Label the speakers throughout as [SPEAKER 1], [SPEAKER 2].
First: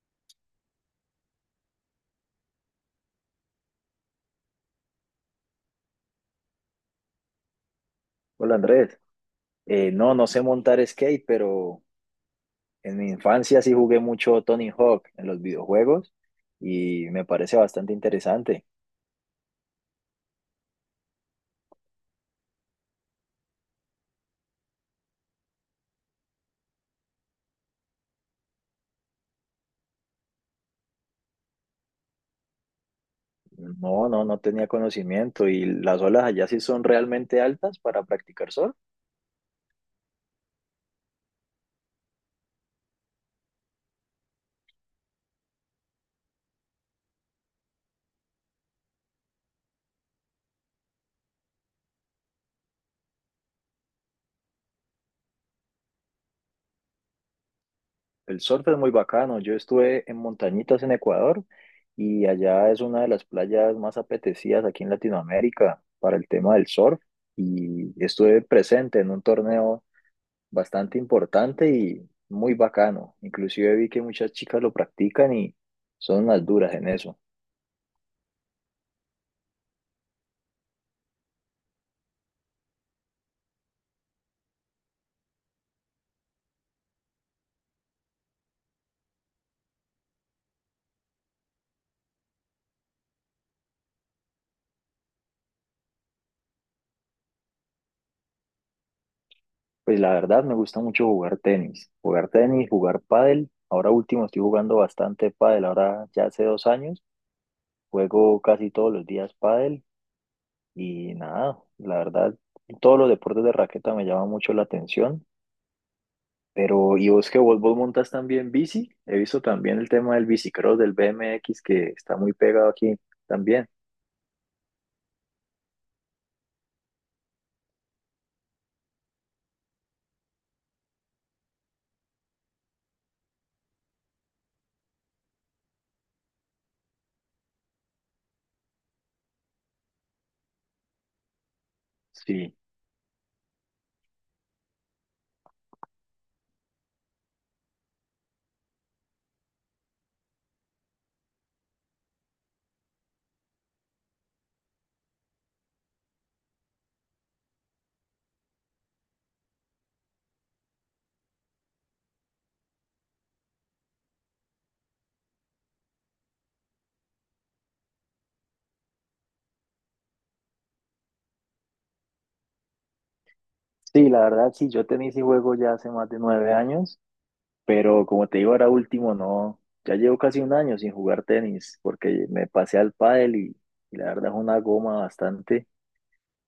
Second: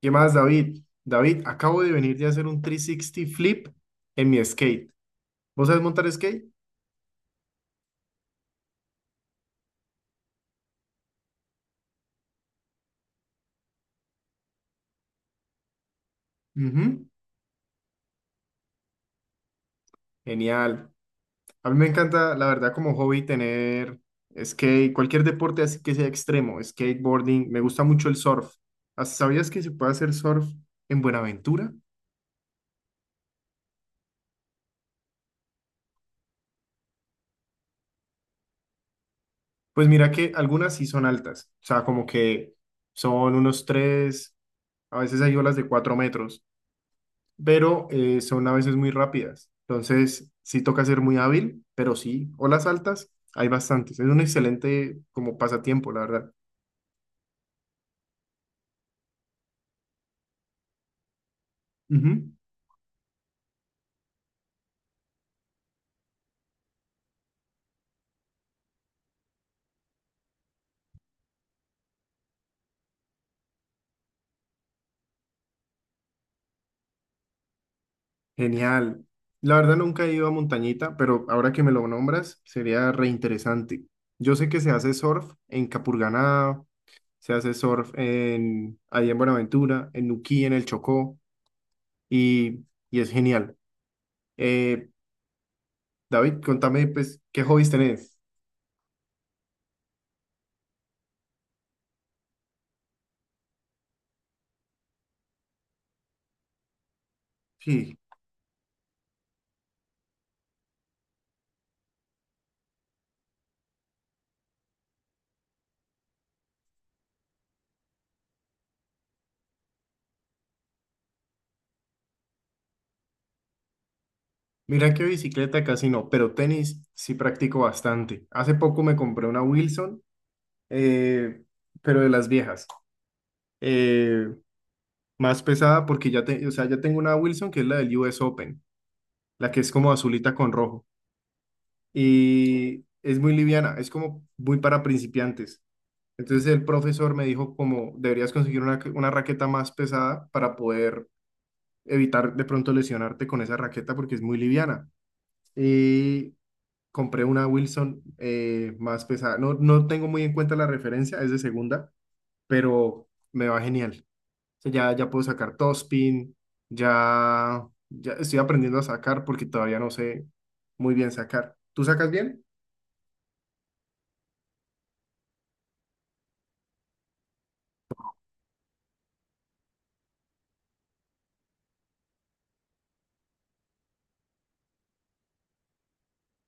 [SPEAKER 1] ¿Qué más, David? David, acabo de venir de hacer un 360 flip en mi skate. ¿Vos sabés montar skate?
[SPEAKER 2] Hola Andrés, no, no sé montar skate, pero en mi infancia sí jugué mucho Tony Hawk en los videojuegos
[SPEAKER 1] Ujú.
[SPEAKER 2] y me parece bastante interesante.
[SPEAKER 1] Genial. A mí me encanta, la verdad, como hobby tener skate, cualquier deporte así que sea extremo, skateboarding. Me gusta mucho el surf. ¿Sabías que se puede hacer surf en Buenaventura?
[SPEAKER 2] No, no, no tenía conocimiento y las olas allá sí son realmente altas para practicar surf.
[SPEAKER 1] Pues mira que algunas sí son altas, o sea, como que son unos tres, a veces hay olas de cuatro metros, pero son a veces muy rápidas. Entonces, sí toca ser muy hábil, pero sí, olas altas, hay bastantes. Es un excelente como pasatiempo, la verdad.
[SPEAKER 2] El surf es muy bacano. Yo estuve en Montañitas en Ecuador y
[SPEAKER 1] Ujú.
[SPEAKER 2] allá es una de las playas más apetecidas aquí en Latinoamérica para el tema del surf y estuve presente en un torneo bastante importante y muy bacano. Inclusive vi que muchas chicas lo practican y son las duras en eso.
[SPEAKER 1] Genial. La verdad nunca he ido a montañita, pero ahora que me lo nombras, sería reinteresante. Yo sé que se hace surf en Capurganá, se hace surf en, allá en Buenaventura, en Nuquí, en el Chocó, y, y es genial. Eh, David, contame, pues, ¿qué hobbies tenés?
[SPEAKER 2] Pues la verdad me gusta mucho jugar tenis, jugar pádel. Ahora último estoy jugando bastante pádel, ahora ya hace 2 años
[SPEAKER 1] Sí.
[SPEAKER 2] juego casi todos los días pádel y nada, la verdad todos los deportes de raqueta me llaman mucho la atención. Pero, ¿y vos montas también bici? He visto también el tema del bicicross, del BMX que está muy pegado aquí también.
[SPEAKER 1] Mira que bicicleta casi no, pero tenis sí practico bastante. Hace poco me compré una Wilson, eh, pero de las viejas. eh, más pesada porque o sea, ya tengo una Wilson que es la del US Open, la que es como azulita con rojo.
[SPEAKER 2] Sí.
[SPEAKER 1] Y es muy liviana, es como muy para principiantes. Entonces el profesor me dijo como deberías conseguir una raqueta más pesada para poder evitar de pronto lesionarte con esa raqueta porque es muy liviana. Y compré una Wilson más pesada. No, no tengo muy en cuenta la referencia, es de segunda, pero me va genial. O sea, ya puedo sacar topspin, ya estoy aprendiendo a sacar porque todavía no sé muy bien sacar. ¿Tú sacas bien?
[SPEAKER 2] Sí, la verdad, sí, yo tenis y juego ya hace más de 9 años, pero como te digo, ahora último no, ya llevo casi un año sin jugar tenis, porque me pasé al pádel y la verdad es una goma bastante,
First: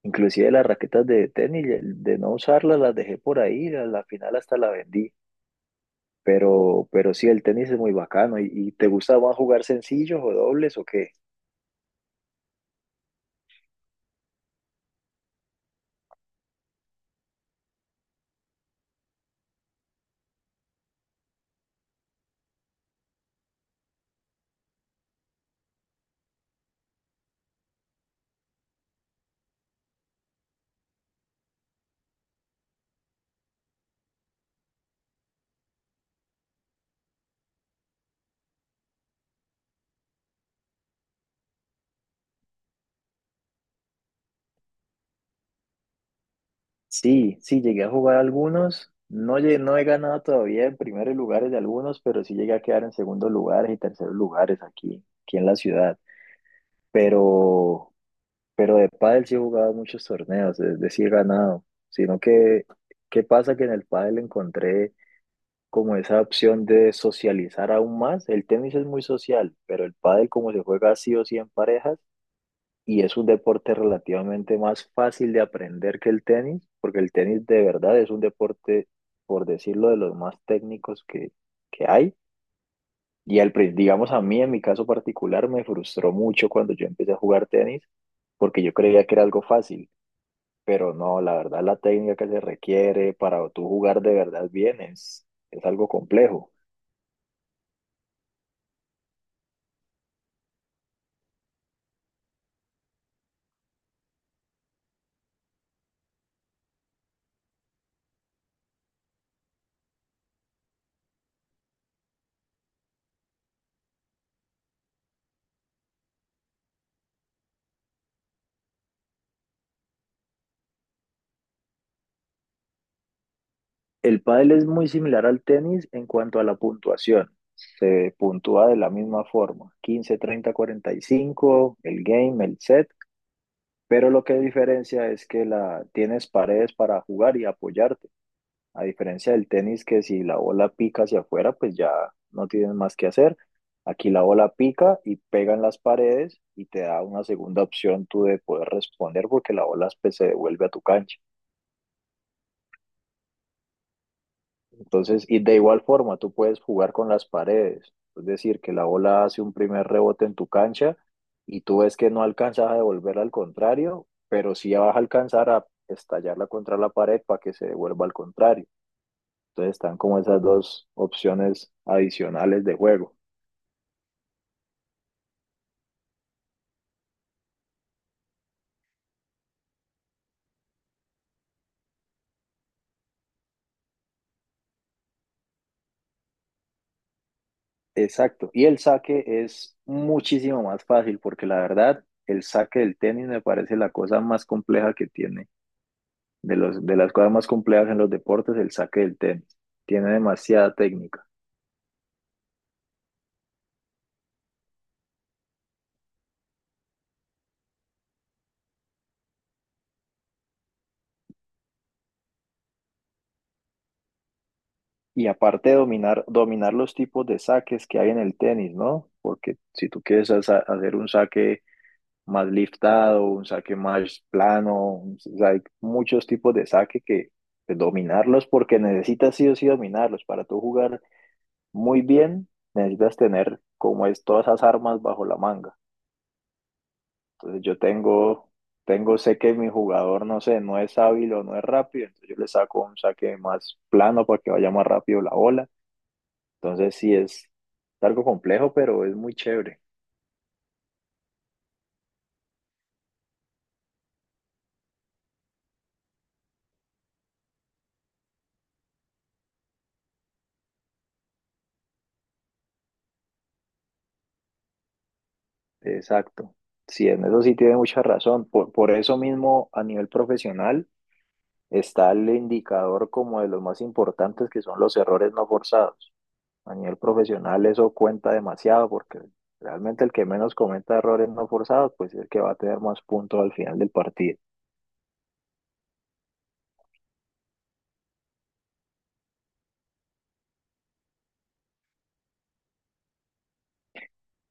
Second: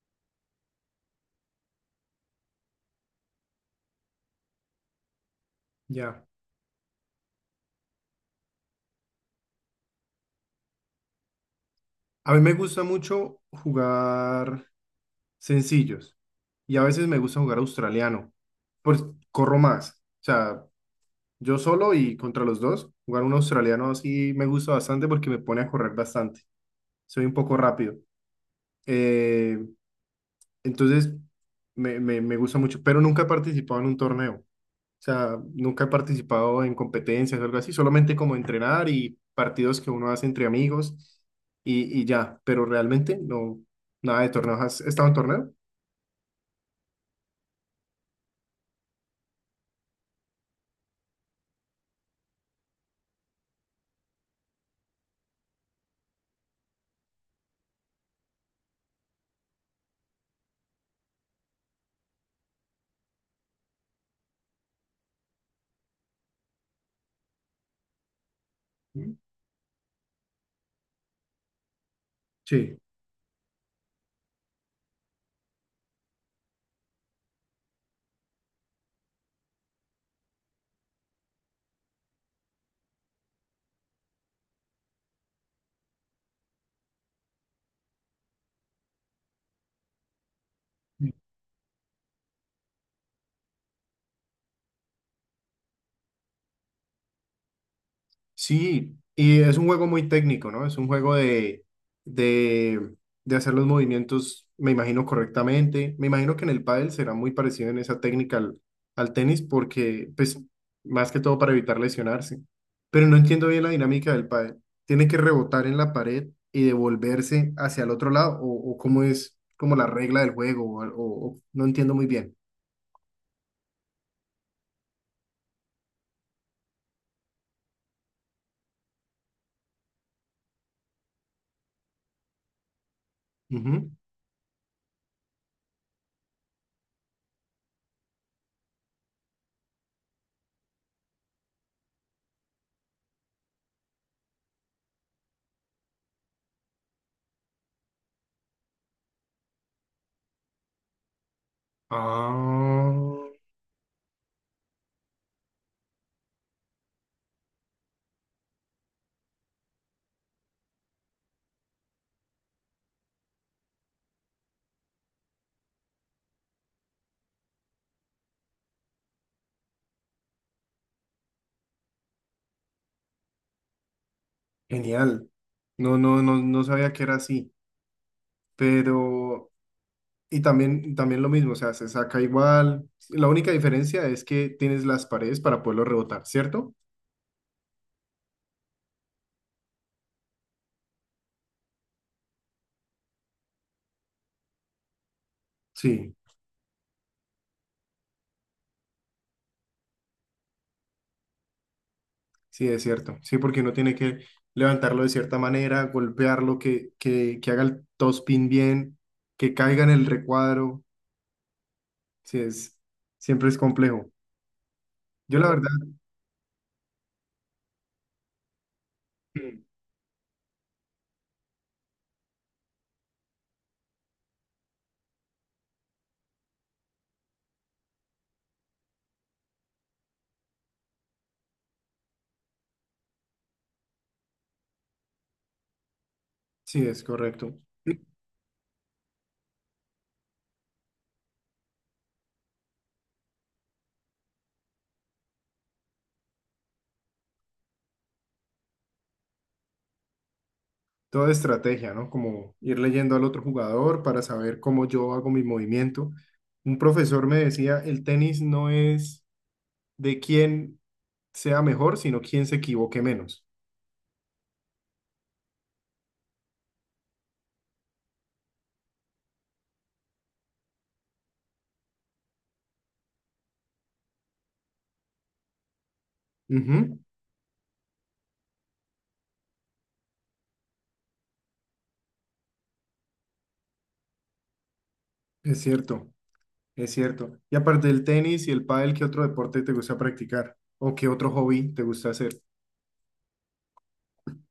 [SPEAKER 2] inclusive las raquetas de tenis, de no usarlas las dejé por ahí, a la final hasta la vendí,
[SPEAKER 1] Ya.
[SPEAKER 2] pero, sí, el tenis es muy bacano, ¿y, te gusta más jugar sencillos o dobles o qué?
[SPEAKER 1] A mí me gusta mucho jugar sencillos y a veces me gusta jugar australiano, pues corro más. O sea, yo solo y contra los dos, jugar un australiano así me gusta bastante porque me pone a correr bastante. Soy un poco rápido. Eh, entonces, me gusta mucho, pero nunca he participado en un torneo. O sea, nunca he participado en competencias o algo así, solamente como entrenar y partidos que uno hace entre amigos y ya, pero realmente no, nada de torneos. ¿Has estado en torneo?
[SPEAKER 2] Sí, sí, llegué a jugar algunos. No, no he ganado todavía en primeros lugares de algunos, pero sí llegué a quedar en segundos lugares y terceros lugares aquí, en la ciudad. Pero, de pádel sí he jugado muchos torneos, es decir, he ganado. Sino que, ¿qué pasa? Que en el pádel encontré como esa opción de socializar aún más. El tenis es muy social, pero el pádel como se juega sí o sí en parejas,
[SPEAKER 1] Sí.
[SPEAKER 2] y es un deporte relativamente más fácil de aprender que el tenis, porque el tenis de verdad es un deporte, por decirlo, de los más técnicos que hay. Y digamos a mí, en mi caso particular, me frustró mucho cuando yo empecé a jugar tenis, porque yo creía que era algo fácil, pero no, la verdad la técnica que se requiere para tú jugar de verdad bien es algo complejo.
[SPEAKER 1] Sí, y es un juego muy técnico, ¿no? Es un juego de, de hacer los movimientos, me imagino, correctamente. Me imagino que en el pádel será muy parecido en esa técnica al, al tenis, porque, pues, más que todo para evitar lesionarse. Pero no entiendo bien la dinámica del pádel. ¿Tiene que rebotar en la pared y devolverse hacia el otro lado? O cómo es como la regla del juego? No entiendo muy bien.
[SPEAKER 2] El pádel es muy similar al tenis en cuanto a la puntuación. Se puntúa de la misma forma, 15, 30, 45, el game, el set,
[SPEAKER 1] Ujú.
[SPEAKER 2] pero lo que diferencia es que tienes paredes para jugar y apoyarte, a diferencia del tenis que si la bola pica hacia afuera, pues ya no tienes más que hacer. Aquí la bola pica y pega en las paredes y te da una segunda opción tú de poder responder porque la bola pues, se devuelve a tu cancha.
[SPEAKER 1] Ah,
[SPEAKER 2] Entonces, y de igual forma, tú puedes jugar con las paredes. Es decir, que la bola hace un primer rebote en tu cancha y tú ves que no alcanzas a devolverla al contrario, pero sí vas a alcanzar a estallarla contra la pared para que se devuelva al contrario. Entonces están como esas dos opciones adicionales de juego.
[SPEAKER 1] genial. No sabía que era así. Pero, y también, también lo mismo, o sea, se saca igual. La única diferencia es que tienes las paredes para poderlo rebotar, ¿cierto?
[SPEAKER 2] Exacto. Y el saque es muchísimo más fácil porque la verdad, el saque del tenis me parece la cosa más compleja que tiene.
[SPEAKER 1] Sí,
[SPEAKER 2] De de las cosas más complejas en los deportes, el saque del tenis. Tiene demasiada técnica.
[SPEAKER 1] sí, es cierto. Sí, porque uno tiene que levantarlo de cierta manera, golpearlo, que haga el topspin bien, que caiga en el recuadro. Sí, es, siempre es complejo.
[SPEAKER 2] Y
[SPEAKER 1] Yo la verdad,
[SPEAKER 2] aparte de dominar, los tipos de saques que hay en el tenis, ¿no? Porque si tú quieres hacer un saque más liftado, un saque más plano, o sea, hay muchos tipos de saque que pues, dominarlos porque necesitas sí o sí dominarlos. Para tú jugar muy bien, necesitas tener como es todas esas armas bajo la manga.
[SPEAKER 1] sí, es correcto.
[SPEAKER 2] Entonces yo sé que mi jugador, no sé, no es hábil o no es rápido, entonces yo le saco un saque más plano para que vaya más rápido la bola. Entonces sí es algo complejo, pero es muy chévere.
[SPEAKER 1] Toda estrategia, ¿no? Como ir leyendo al otro jugador para saber cómo yo hago mi movimiento. Un profesor me decía, el tenis no es de quién sea mejor, sino quién se equivoque menos.
[SPEAKER 2] Exacto. Sí, en eso sí tiene mucha razón. Por eso mismo, a nivel profesional, está el indicador como de los más importantes que son los errores no forzados. A nivel
[SPEAKER 1] Ujú.
[SPEAKER 2] profesional eso cuenta demasiado porque realmente el que menos cometa errores no forzados pues es el que va a tener más puntos al final del partido.
[SPEAKER 1] Es cierto, es cierto. Y aparte del tenis y el pádel, ¿qué otro deporte te gusta practicar? ¿O qué otro hobby te gusta hacer?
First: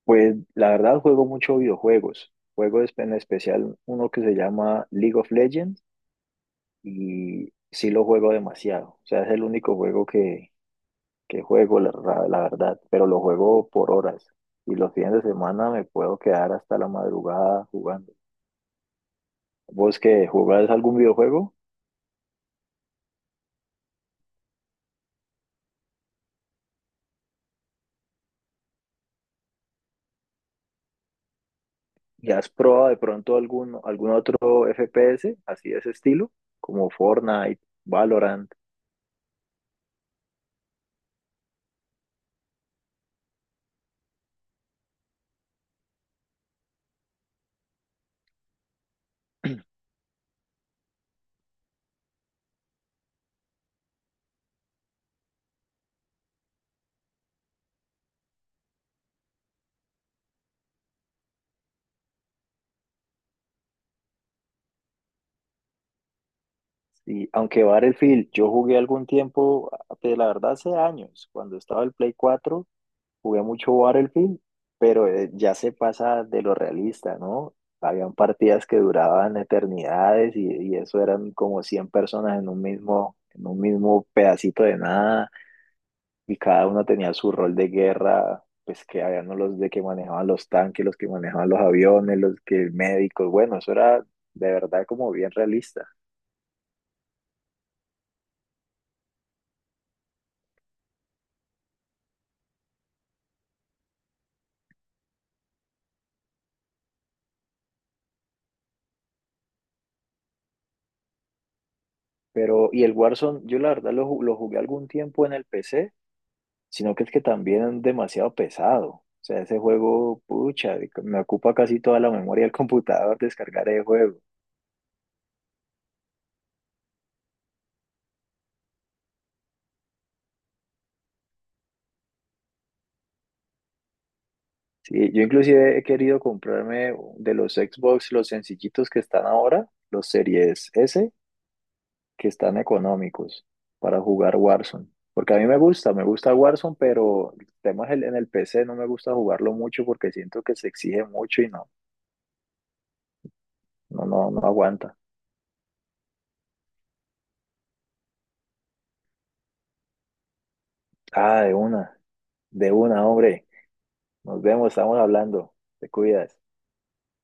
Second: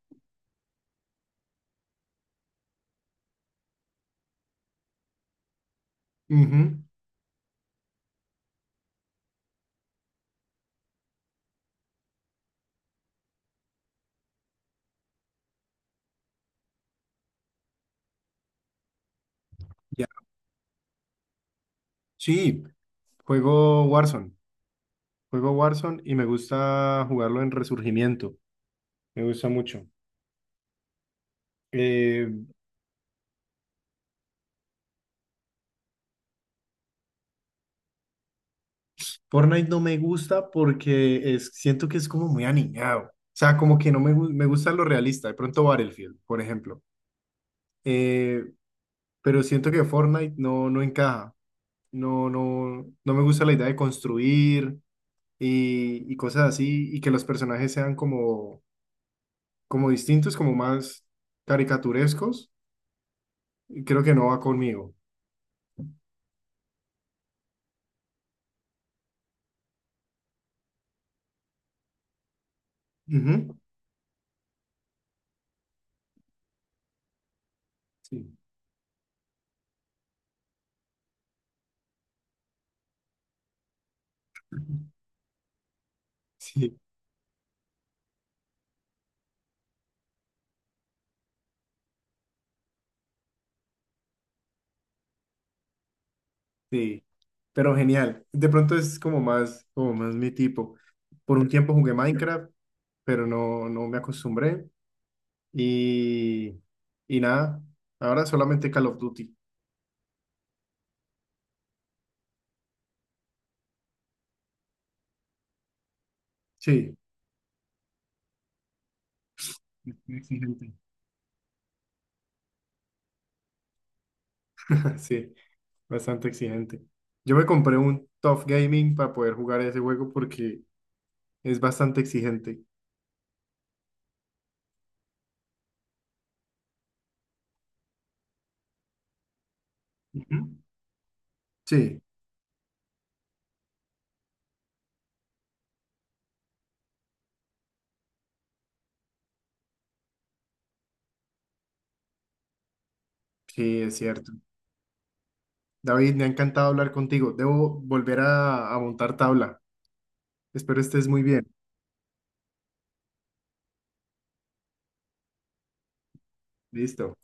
[SPEAKER 2] Pues la verdad juego mucho videojuegos. Juego espe en especial uno que se llama League of Legends
[SPEAKER 1] Ujú.
[SPEAKER 2] y sí lo juego demasiado. O sea, es el único juego que juego, la verdad, pero lo juego por horas y los fines de semana me puedo quedar hasta la madrugada jugando. ¿Vos
[SPEAKER 1] Ya.
[SPEAKER 2] que jugás algún videojuego
[SPEAKER 1] Sí, juego Warzone. Juego Warzone y me gusta jugarlo en Resurgimiento. Me gusta mucho. Eh,
[SPEAKER 2] y has probado de pronto algún otro FPS así de ese estilo, como Fortnite, Valorant?
[SPEAKER 1] Fortnite no me gusta porque es, siento que es como muy aniñado. O sea, como que no me, me gusta lo realista. De pronto Battlefield, por ejemplo. Eh, pero siento que Fortnite no, no encaja. No me gusta la idea de construir y cosas así. Y que los personajes sean como, como distintos, como más caricaturescos. Y creo que no va conmigo.
[SPEAKER 2] Y aunque Battlefield, yo jugué algún tiempo, pues, la verdad hace años, cuando estaba el Play 4 jugué
[SPEAKER 1] Ujú.
[SPEAKER 2] mucho Battlefield, pero ya se pasa de lo realista, ¿no? Habían
[SPEAKER 1] Sí.
[SPEAKER 2] partidas que duraban eternidades y, eso eran como 100 personas en un mismo, pedacito de nada. Y cada
[SPEAKER 1] Sí.
[SPEAKER 2] uno tenía su rol de guerra, pues que habían los de que manejaban los tanques, los que manejaban los aviones, los que médicos, bueno, eso era de verdad como bien realista.
[SPEAKER 1] Sí, pero genial. De pronto es como más mi tipo. Por un tiempo jugué Minecraft, pero no, no me acostumbré. Y, y nada, ahora solamente Call of Duty.
[SPEAKER 2] Pero, y el Warzone, yo la verdad lo jugué algún tiempo en el PC, sino
[SPEAKER 1] Sí,
[SPEAKER 2] que es que también es demasiado pesado. O sea, ese
[SPEAKER 1] muy
[SPEAKER 2] juego,
[SPEAKER 1] exigente.
[SPEAKER 2] pucha, me ocupa casi toda la memoria del computador descargar el juego.
[SPEAKER 1] Sí, bastante exigente. Yo me compré un Tough Gaming para poder jugar ese juego porque es bastante exigente.
[SPEAKER 2] Sí, yo inclusive he querido comprarme de los Xbox los sencillitos que están ahora, los
[SPEAKER 1] Ujú.
[SPEAKER 2] Series S,
[SPEAKER 1] Sí,
[SPEAKER 2] que están económicos para jugar Warzone. Porque a mí me gusta, Warzone, pero el tema en el PC, no me gusta jugarlo mucho porque siento que se exige mucho y no,
[SPEAKER 1] sí, es cierto.
[SPEAKER 2] no aguanta.
[SPEAKER 1] David, me ha encantado hablar contigo. Debo volver a montar tabla. Espero estés muy
[SPEAKER 2] Ah,
[SPEAKER 1] bien.
[SPEAKER 2] de una, hombre. Nos vemos, estamos hablando. Te cuidas.
[SPEAKER 1] Listo.